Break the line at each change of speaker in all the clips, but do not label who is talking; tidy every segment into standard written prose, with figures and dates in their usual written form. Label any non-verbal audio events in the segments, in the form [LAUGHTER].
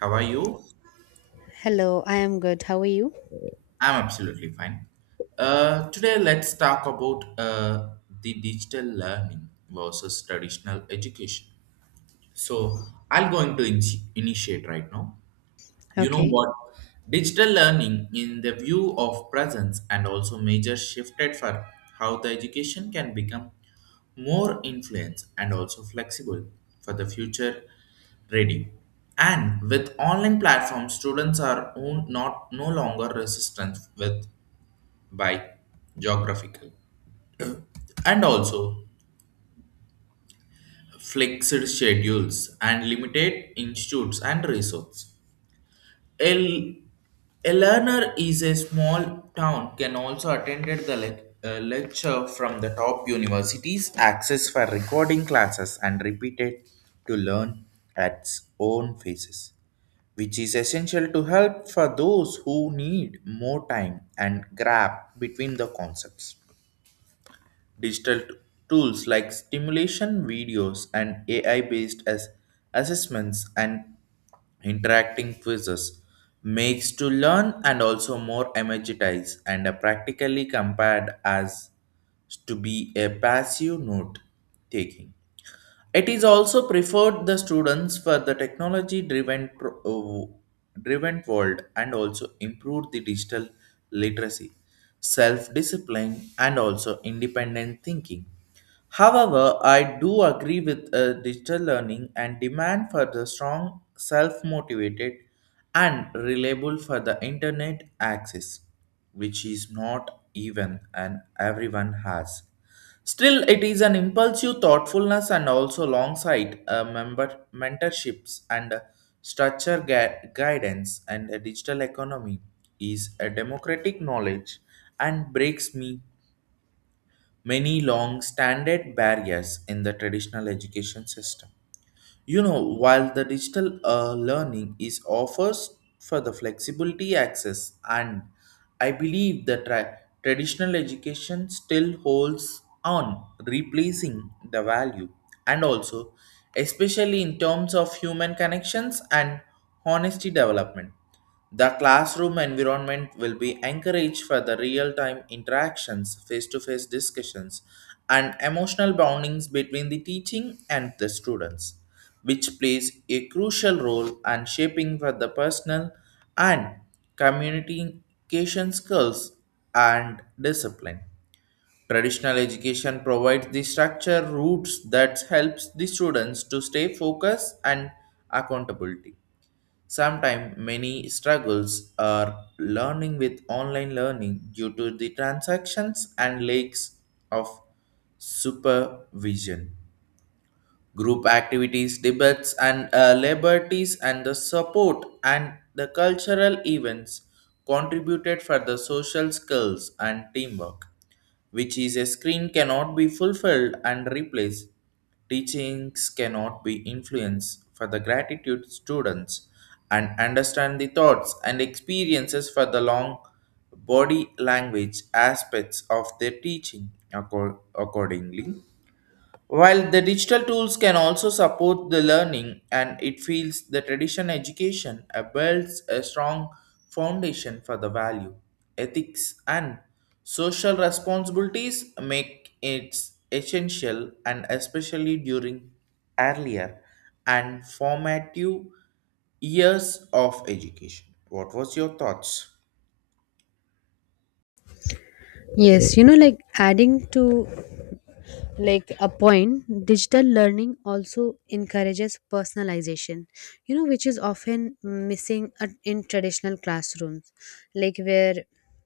How are you?
Hello, I am good. How are you?
I'm absolutely fine. Today, let's talk about the digital learning versus traditional education. So, I'll going to initiate right now. You know
Okay.
what? Digital learning, in the view of presence, and also major shifted for how the education can become more influence and also flexible for the future ready. And with online platforms, students are not no longer resistant with by geographical and also flexed schedules and limited institutes and resources El, a learner is a small town can also attend the lecture from the top universities, access for recording classes, and repeated to learn at its own paces, which is essential to help for those who need more time and grab between the concepts. Digital tools like stimulation videos and AI based as assessments and interacting quizzes makes to learn and also more energized and are practically compared as to be a passive note taking. It is also preferred the students for the technology driven world and also improve the digital literacy, self discipline and also independent thinking. However, I do agree with digital learning and demand for the strong self motivated and reliable for the internet access, which is not even and everyone has. Still, it is an impulsive thoughtfulness and also alongside member mentorships and structure guidance, and a digital economy is a democratic knowledge and breaks me many long standard barriers in the traditional education system. While the digital learning is offers for the flexibility access, and I believe the traditional education still holds on replacing the value, and also especially in terms of human connections and honesty development. The classroom environment will be encouraged for the real time interactions, face to face discussions, and emotional bondings between the teaching and the students, which plays a crucial role in shaping for the personal and communication skills and discipline. Traditional education provides the structure routes that helps the students to stay focused and accountability. Sometimes many struggles are learning with online learning due to the transactions and lacks of supervision group activities, debates, and liberties, and the support and the cultural events contributed for the social skills and teamwork, which is a screen cannot be fulfilled and replaced. Teachings cannot be influenced for the gratitude students and understand the thoughts and experiences for the long body language aspects of their teaching accordingly, while the digital tools can also support the learning, and it feels the traditional education builds a strong foundation for the value, ethics and social responsibilities, make it essential and especially during earlier and formative years of education. What was your thoughts?
Yes, you know, like adding to like a point, digital learning also encourages personalization, you know, which is often missing in traditional classrooms, like where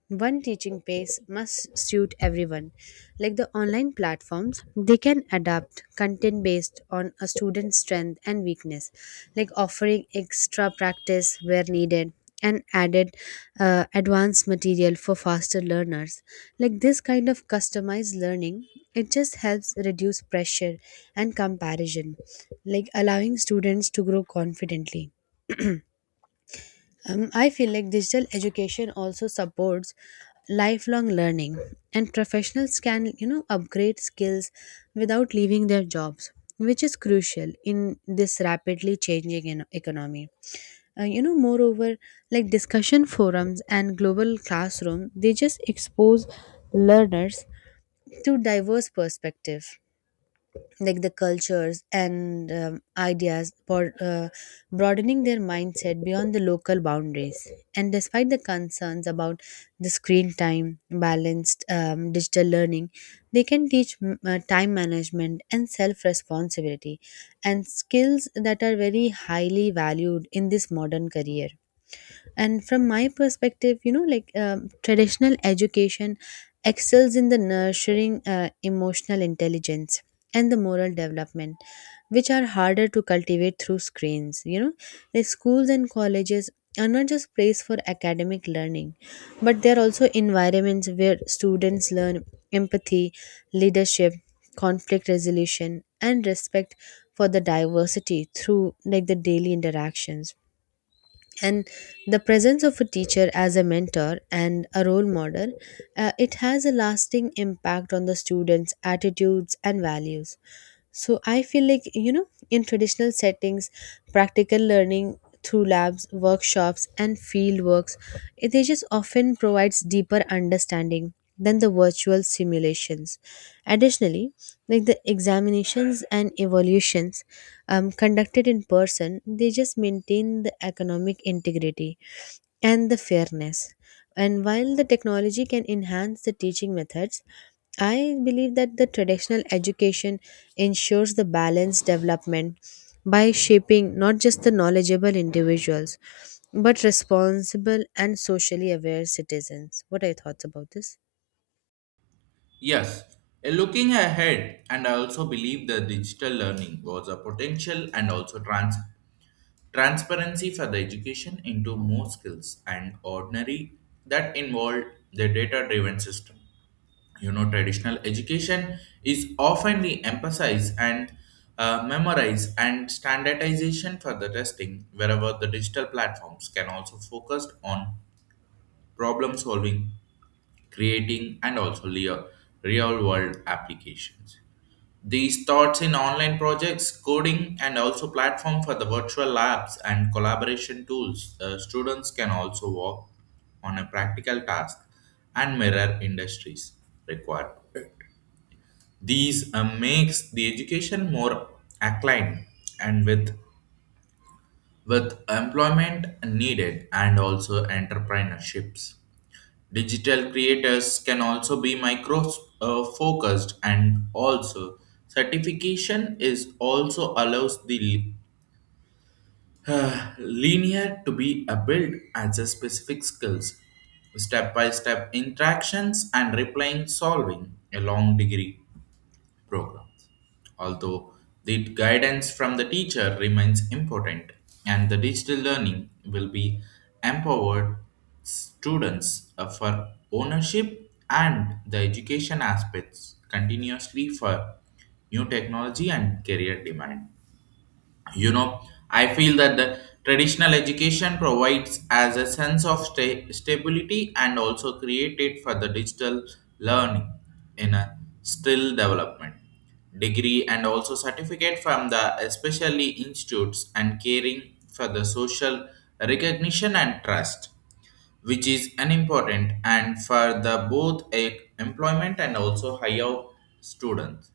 one teaching pace must suit everyone. Like the online platforms, they can adapt content based on a student's strength and weakness, like offering extra practice where needed and added advanced material for faster learners, like this kind of customized learning, it just helps reduce pressure and comparison, like allowing students to grow confidently. I feel like digital education also supports lifelong learning, and professionals can, you know, upgrade skills without leaving their jobs, which is crucial in this rapidly changing economy. You know, moreover, like discussion forums and global classroom, they just expose learners to diverse perspective, like the cultures and ideas for broadening their mindset beyond the local boundaries. And despite the concerns about the screen time, balanced digital learning, they can teach time management and self responsibility, and skills that are very highly valued in this modern career. And from my perspective, you know, like traditional education excels in the nurturing emotional intelligence and the moral development, which are harder to cultivate through screens, you know. The schools and colleges are not just place for academic learning, but they are also environments where students learn empathy, leadership, conflict resolution, and respect for the diversity through like the daily interactions, and the presence of a teacher as a mentor and a role model, it has a lasting impact on the students attitudes and values. So I feel like, you know, in traditional settings, practical learning through labs, workshops, and field works, it they just often provides deeper understanding than the virtual simulations. Additionally, like the examinations and evaluations conducted in person, they just maintain the economic integrity and the fairness. And while the technology can enhance the teaching methods, I believe that the traditional education ensures the balanced development by shaping not just the knowledgeable individuals, but responsible and socially aware citizens. What are your thoughts about this?
Yes, looking ahead, and I also believe the digital learning was a potential and also transparency for the education into more skills and ordinary that involve the data-driven system. You know, traditional education is often the emphasize and memorize and standardization for the testing, wherever the digital platforms can also focus on problem solving, creating, and also real world applications. These starts in online projects, coding, and also platform for the virtual labs and collaboration tools. Students can also work on a practical task and mirror industries required. These makes the education more aligned and with employment needed and also entrepreneurships. Digital creators can also be micro focused, and also certification is also allows the [SIGHS] linear to be a built as a specific skills, step by step interactions and replying solving a long degree programs. Although the guidance from the teacher remains important, and the digital learning will be empowered students for ownership and the education aspects continuously for new technology and career demand. You know i feel that the traditional education provides as a sense of stability and also created for the digital learning in a still development, degree and also certificate from the especially institutes and caring for the social recognition and trust, which is unimportant and for the both employment and also higher students.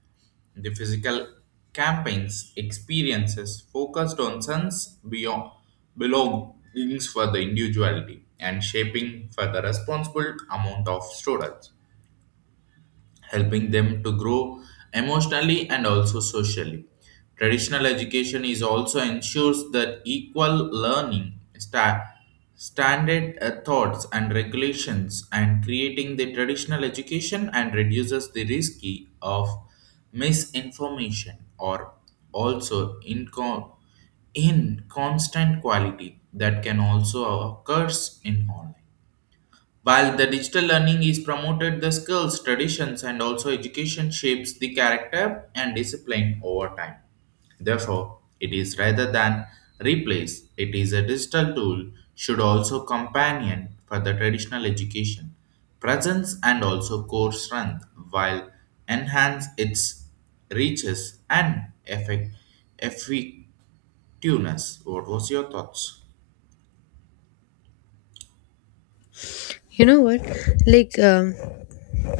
The physical campaigns experiences focused on sense beyond belongings for the individuality and shaping for the responsible amount of students, helping them to grow emotionally and also socially. Traditional education is also ensures that equal learning standard thoughts and regulations, and creating the traditional education and reduces the risky of misinformation or also in constant quality that can also occurs in online, while the digital learning is promoted, the skills, traditions, and also education shapes the character and discipline over time. Therefore, it is rather than replace, it is a digital tool should also companion for the traditional education, presence and also core strength while enhance its reaches and effectiveness. What was your thoughts?
You know what? Like,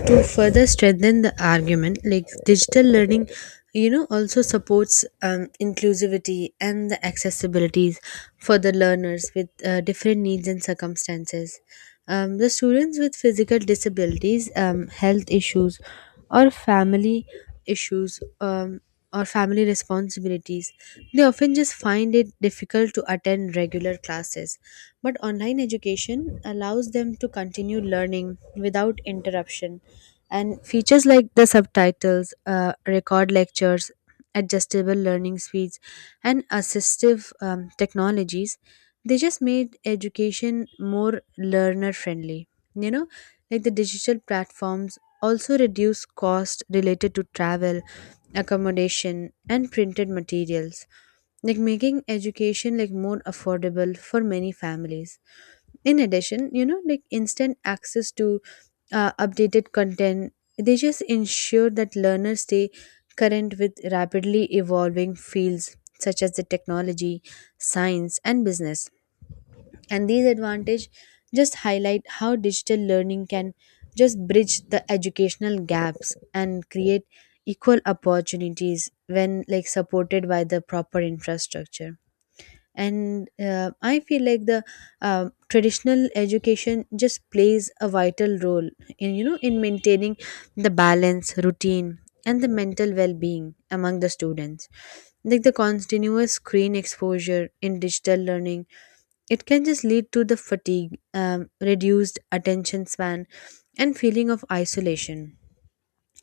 to further strengthen the argument, like digital learning, you know, also supports inclusivity and the accessibilities for the learners with different needs and circumstances. The students with physical disabilities, health issues, or family issues. Or family responsibilities, they often just find it difficult to attend regular classes. But online education allows them to continue learning without interruption. And features like the subtitles, record lectures, adjustable learning speeds, and assistive technologies, they just made education more learner friendly. You know, like the digital platforms also reduce cost related to travel, accommodation, and printed materials, like making education like more affordable for many families. In addition, you know, like instant access to updated content, they just ensure that learners stay current with rapidly evolving fields such as the technology, science, and business. And these advantage just highlight how digital learning can just bridge the educational gaps and create equal opportunities when like supported by the proper infrastructure. And I feel like the traditional education just plays a vital role in, you know, in maintaining the balance routine and the mental well-being among the students. Like the continuous screen exposure in digital learning, it can just lead to the fatigue, reduced attention span, and feeling of isolation.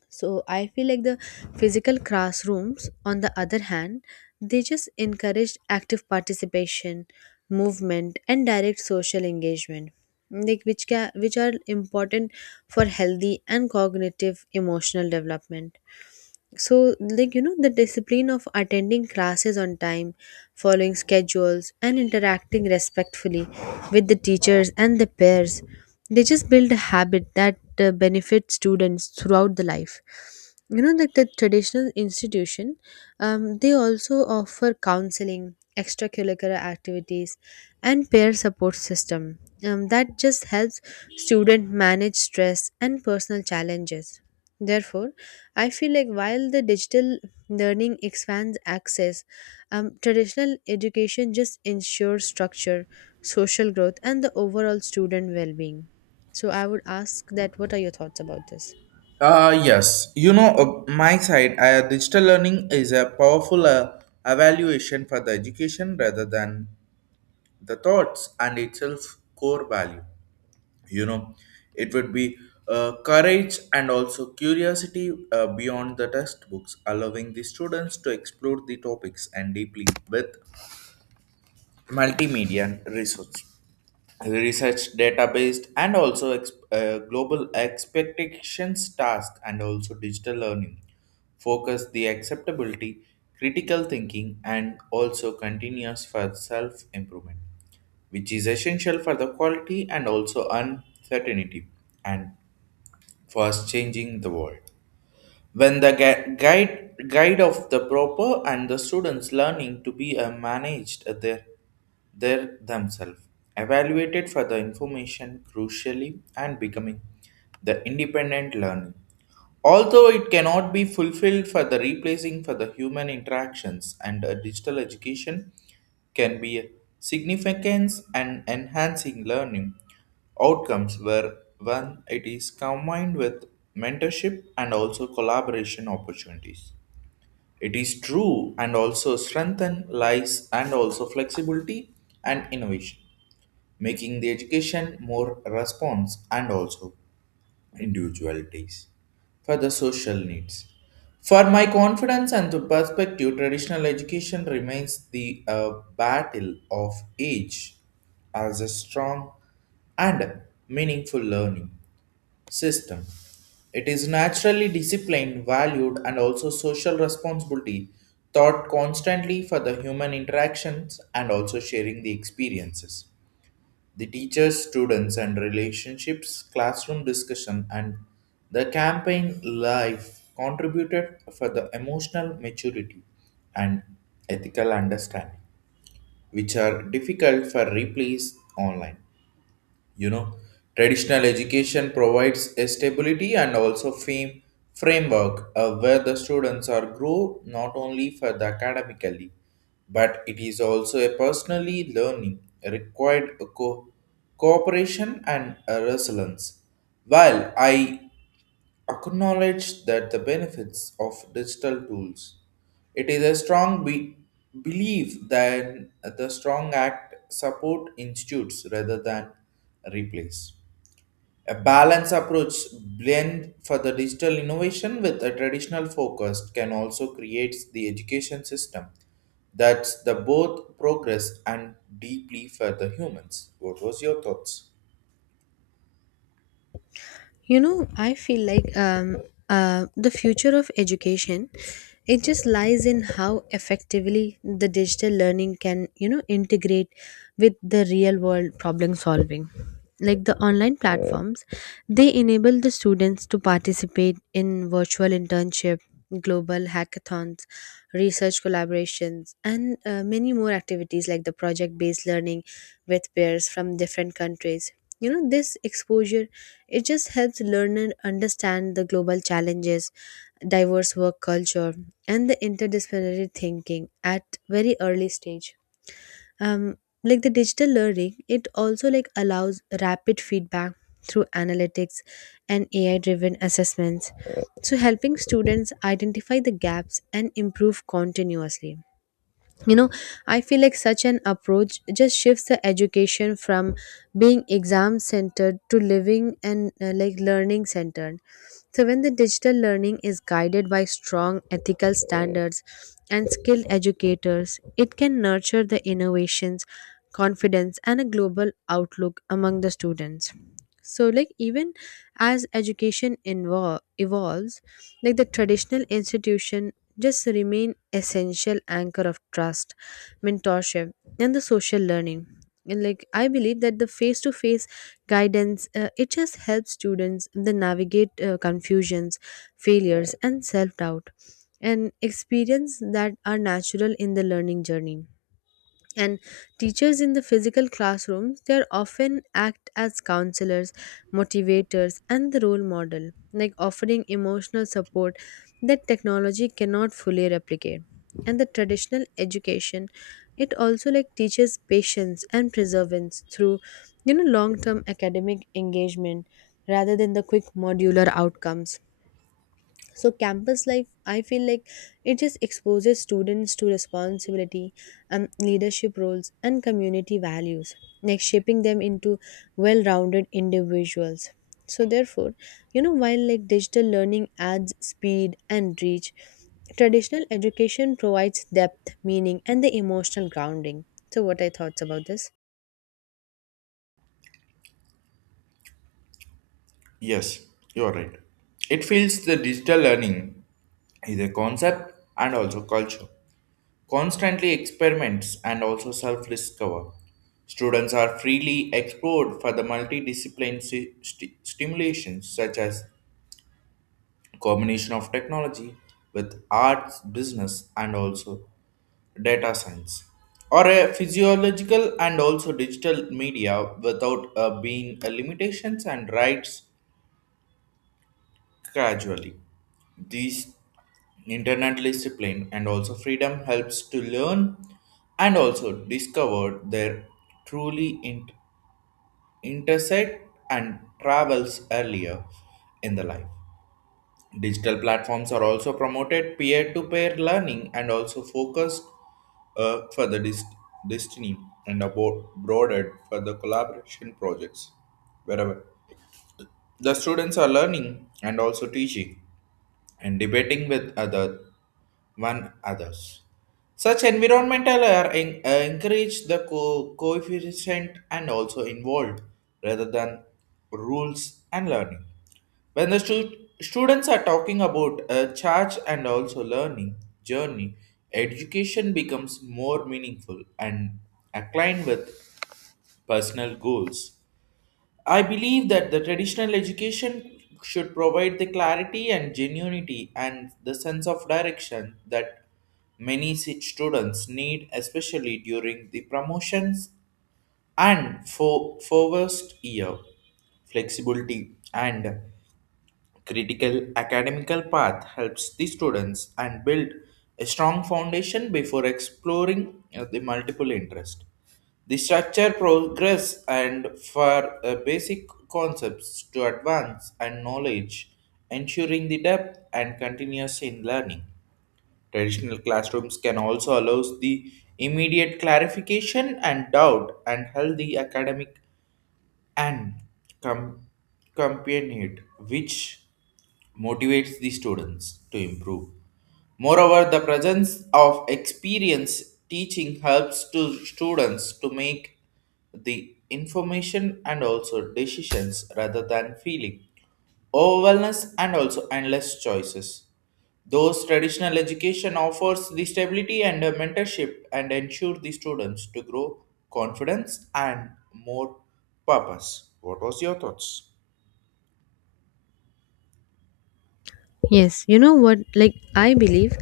So I feel like the physical classrooms, on the other hand, they just encouraged active participation, movement, and direct social engagement, which are important for healthy and cognitive emotional development. So, like, you know, the discipline of attending classes on time, following schedules, and interacting respectfully with the teachers and the peers, they just build a habit that benefits students throughout the life. You know, like the traditional institution, they also offer counseling, extracurricular activities, and peer support system, that just helps student manage stress and personal challenges. Therefore, I feel like while the digital learning expands access, traditional education just ensures structure, social growth, and the overall student well being. So I would ask that what are your thoughts about this?
Yes, my side, digital learning is a powerful evaluation for the education rather than the thoughts and itself core value. You know, it would be courage and also curiosity beyond the textbooks, allowing the students to explore the topics and deeply with multimedia resources, research database, and also global expectations task. And also digital learning focus the acceptability, critical thinking, and also continuous for self improvement, which is essential for the quality and also uncertainty and fast changing the world. When the guide of the proper and the students learning to be managed their themselves, evaluated for the information crucially and becoming the independent learning. Although it cannot be fulfilled for the replacing for the human interactions, and digital education can be significant and enhancing learning outcomes where when it is combined with mentorship and also collaboration opportunities. It is true and also strengthen lies and also flexibility and innovation, making the education more response and also individualities for the social needs. For my confidence and to perspective, traditional education remains the battle of age as a strong and meaningful learning system. It is naturally disciplined, valued, and also social responsibility taught constantly for the human interactions and also sharing the experiences. The teachers, students, and relationships, classroom discussion, and the campaign life contributed for the emotional maturity and ethical understanding, which are difficult for replace online. You know, traditional education provides a stability and also fame framework where the students are grow not only for the academically, but it is also a personally learning required cooperation and resilience. While I acknowledge that the benefits of digital tools. It is a strong belief that the strong act support institutes rather than replace. A balanced approach blend for the digital innovation with a traditional focus can also create the education system that's the both progress and deeply for the humans. What was your thoughts?
You know, I feel like the future of education, it just lies in how effectively the digital learning can, you know, integrate with the real world problem solving. Like the online platforms, they enable the students to participate in virtual internship, global hackathons, research collaborations, and many more activities like the project based learning with peers from different countries. You know, this exposure, it just helps learners understand the global challenges, diverse work culture, and the interdisciplinary thinking at very early stage. Um, like the digital learning, it also like allows rapid feedback through analytics and AI-driven assessments, so helping students identify the gaps and improve continuously. You know, I feel like such an approach just shifts the education from being exam centered to living and like learning centered. So, when the digital learning is guided by strong ethical standards and skilled educators, it can nurture the innovations, confidence, and a global outlook among the students. So, like, even as education evolves, like the traditional institution just remain essential anchor of trust, mentorship, and the social learning. And like I believe that the face to face guidance, it just helps students then navigate confusions, failures, and self doubt, and experience that are natural in the learning journey. And teachers in the physical classrooms, they are often act as counselors, motivators, and the role model, like offering emotional support that technology cannot fully replicate. And the traditional education, it also like teaches patience and perseverance through, you know, long term academic engagement rather than the quick modular outcomes. So campus life, I feel like, it just exposes students to responsibility and leadership roles and community values, like shaping them into well-rounded individuals. So therefore, you know, while like digital learning adds speed and reach, traditional education provides depth, meaning, and the emotional grounding. So what are your thoughts about this?
Yes, you are right. It feels the digital learning is a concept and also culture. Constantly experiments and also self discover. Students are freely explored for the multidiscipline stimulations such as combination of technology with arts, business, and also data science, or a physiological and also digital media without being a limitations and rights. Gradually, these internet discipline and also freedom helps to learn and also discover their truly intersect and travels earlier in the life. Digital platforms are also promoted peer-to-peer learning and also focused for the destiny and about broader for the collaboration projects, wherever the students are learning and also teaching and debating with other one others. Such environmental are encourage the coefficient and also involved rather than rules and learning. When the students are talking about a charge and also learning journey, education becomes more meaningful and aligned with personal goals. I believe that the traditional education should provide the clarity and genuinity and the sense of direction that many students need, especially during the promotions and for first year flexibility, and critical academical path helps the students and build a strong foundation before exploring the multiple interest. The structure progress and for basic concepts to advance and knowledge, ensuring the depth and continuous in learning. Traditional classrooms can also allow the immediate clarification and doubt and healthy academic and com- companionate, which motivates the students to improve. Moreover, the presence of experience teaching helps to students to make the information and also decisions rather than feeling overwhelmness and also endless choices. Those traditional education offers the stability and a mentorship and ensure the students to grow confidence and more purpose. What was your thoughts?
Yes, you know what? Like, I believe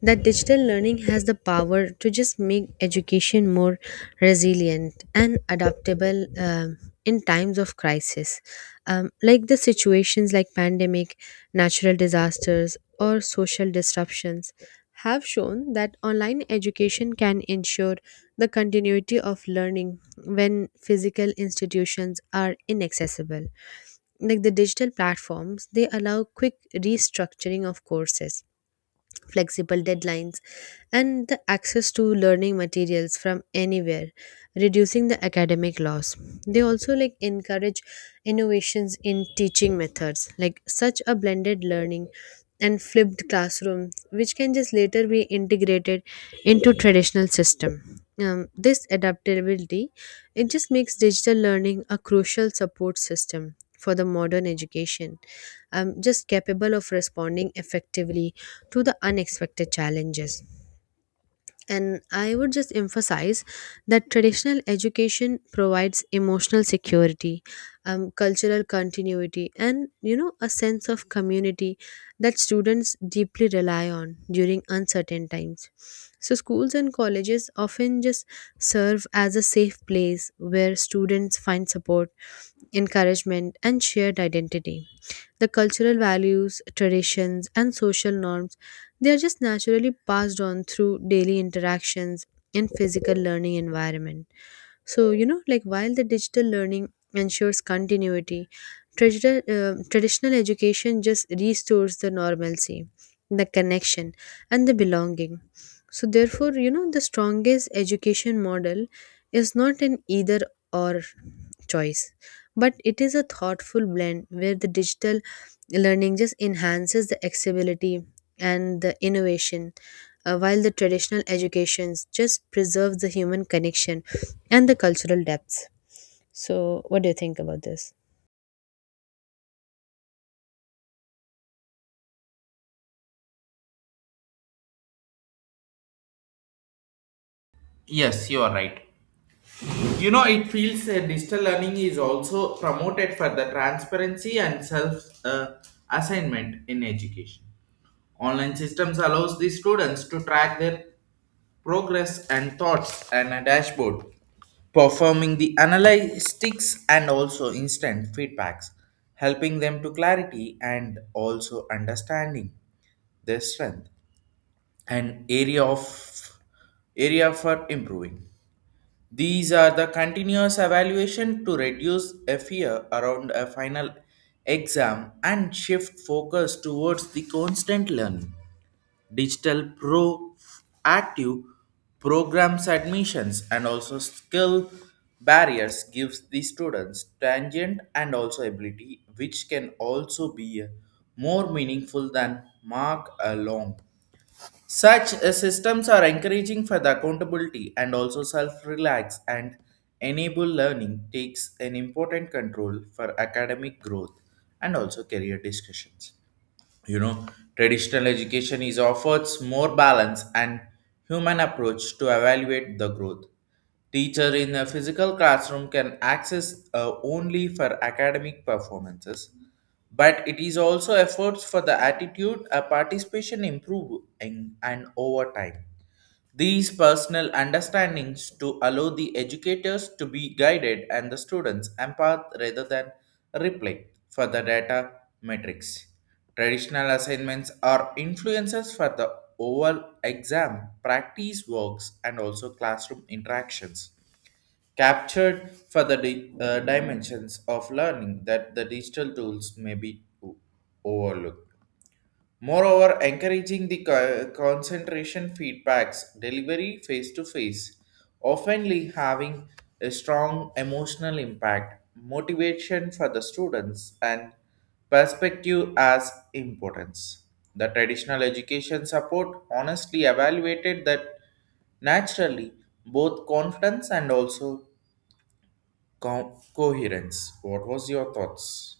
that digital learning has the power to just make education more resilient and adaptable, in times of crisis. Like the situations like pandemic, natural disasters, or social disruptions have shown that online education can ensure the continuity of learning when physical institutions are inaccessible. Like the digital platforms, they allow quick restructuring of courses, flexible deadlines, and the access to learning materials from anywhere, reducing the academic loss. They also like encourage innovations in teaching methods, like such a blended learning and flipped classroom, which can just later be integrated into traditional system. This adaptability, it just makes digital learning a crucial support system for the modern education, just capable of responding effectively to the unexpected challenges. And I would just emphasize that traditional education provides emotional security, cultural continuity, and, you know, a sense of community that students deeply rely on during uncertain times. So schools and colleges often just serve as a safe place where students find support, encouragement, and shared identity. The cultural values, traditions, and social norms, they are just naturally passed on through daily interactions and physical learning environment. So, you know, like while the digital learning ensures continuity, traditional education just restores the normalcy, the connection, and the belonging. So, therefore, you know, the strongest education model is not an either or choice, but it is a thoughtful blend where the digital learning just enhances the accessibility and the innovation, while the traditional educations just preserves the human connection and the cultural depth. So what do you think about this?
Yes, you are right. You know, it feels that digital learning is also promoted for the transparency and self assignment in education. Online systems allows the students to track their progress and thoughts and a dashboard performing the analytics and also instant feedbacks, helping them to clarity and also understanding their strength and area for improving. These are the continuous evaluation to reduce a fear around a final exam and shift focus towards the constant learning. Digital proactive programs, admissions, and also skill barriers gives the students tangent and also ability, which can also be more meaningful than mark alone. Such systems are encouraging for the accountability and also self-relax, and enable learning takes an important control for academic growth and also career discussions. You know, traditional education is offers more balance and human approach to evaluate the growth. Teacher in a physical classroom can access only for academic performances, but it is also efforts for the attitude, a participation improve in, and over time. These personal understandings to allow the educators to be guided and the students empath rather than replay for the data metrics. Traditional assignments are influences for the oral exam, practice works, and also classroom interactions captured for the dimensions of learning that the digital tools may be overlooked. Moreover, encouraging the concentration feedbacks delivery face to face, often having a strong emotional impact, motivation for the students, and perspective as importance. The traditional education support honestly evaluated that naturally both confidence and also coherence. What was your thoughts?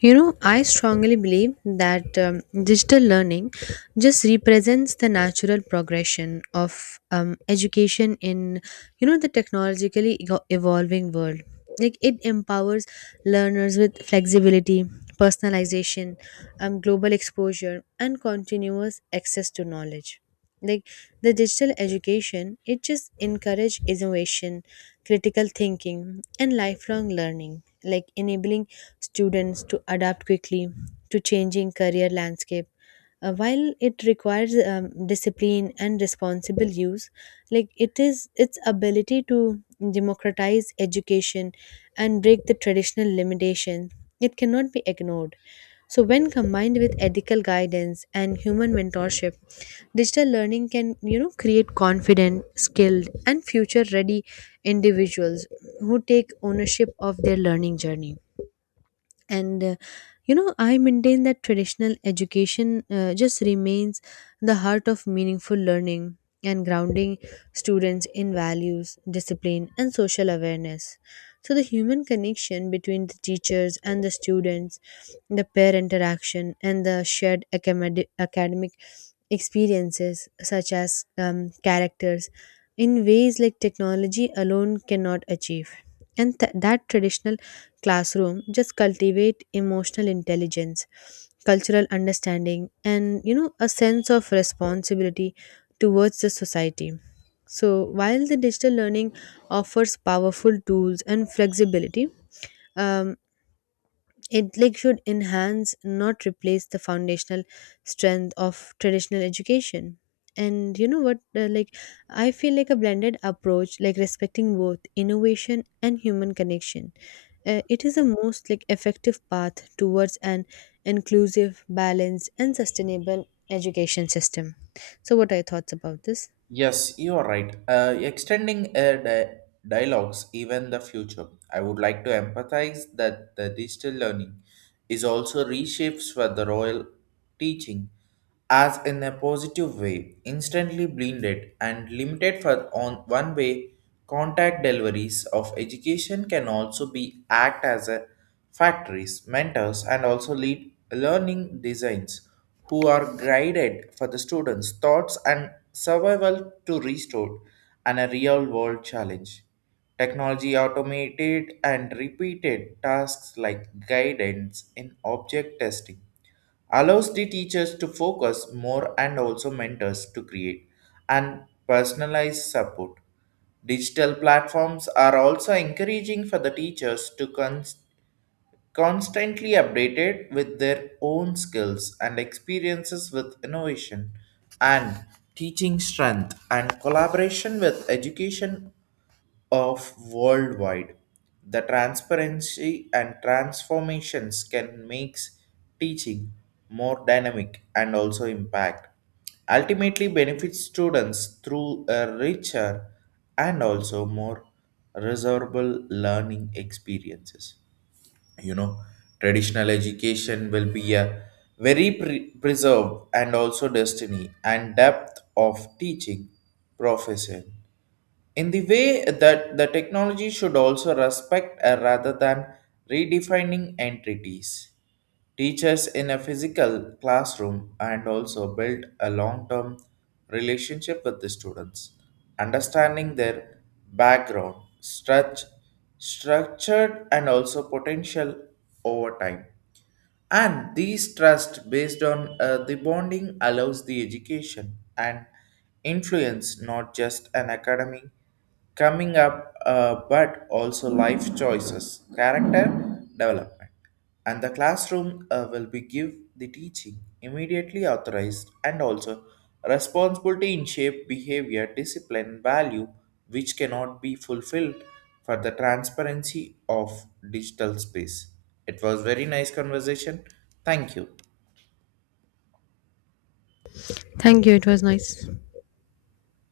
You know, I strongly believe that digital learning just represents the natural progression of education in, you know, the technologically evolving world. Like it empowers learners with flexibility, personalization, global exposure, and continuous access to knowledge. Like the digital education, it just encourages innovation, critical thinking, and lifelong learning, like enabling students to adapt quickly to changing career landscape. While it requires discipline and responsible use, like it is its ability to democratize education and break the traditional limitation, it cannot be ignored. So, when combined with ethical guidance and human mentorship, digital learning can, you know, create confident, skilled, and future ready individuals who take ownership of their learning journey. And you know, I maintain that traditional education just remains the heart of meaningful learning and grounding students in values, discipline, and social awareness. So the human connection between the teachers and the students, the peer interaction, and the shared academic experiences such as characters in ways like technology alone cannot achieve. And that traditional classroom just cultivate emotional intelligence, cultural understanding, and, you know, a sense of responsibility towards the society. So while the digital learning offers powerful tools and flexibility, um, it like should enhance, not replace the foundational strength of traditional education. And you know what? Like, I feel like a blended approach, like respecting both innovation and human connection. It is the most like effective path towards an inclusive, balanced, and sustainable education system. So, what are your thoughts about this?
Yes, you are right. Extending dialogues, even the future. I would like to empathize that the digital learning is also reshapes for the royal teaching as in a positive way, instantly blended and limited for on one way contact deliveries of education, can also be act as a factories, mentors and also lead learning designs who are guided for the students' thoughts and survival to restore and a real world challenge. Technology automated and repeated tasks like guidance in object testing allows the teachers to focus more, and also mentors to create and personalized support. Digital platforms are also encouraging for the teachers to constantly updated with their own skills and experiences with innovation and teaching strength and collaboration with education of worldwide. The transparency and transformations can make teaching more dynamic and also impact. Ultimately benefits students through a richer and also more reservable learning experiences. You know, traditional education will be a very preserved and also destiny and depth of teaching profession in the way that the technology should also respect rather than redefining entities. Teachers in a physical classroom and also build a long term relationship with the students, understanding their background, struct- structured, and also potential over time, and these trust based on the bonding allows the education and influence not just an academy coming up, but also life choices, character development. And the classroom will be give the teaching immediately authorized and also responsibility in shape behavior discipline value, which cannot be fulfilled for the transparency of digital space. It was very nice conversation. Thank you.
Thank you. It was nice.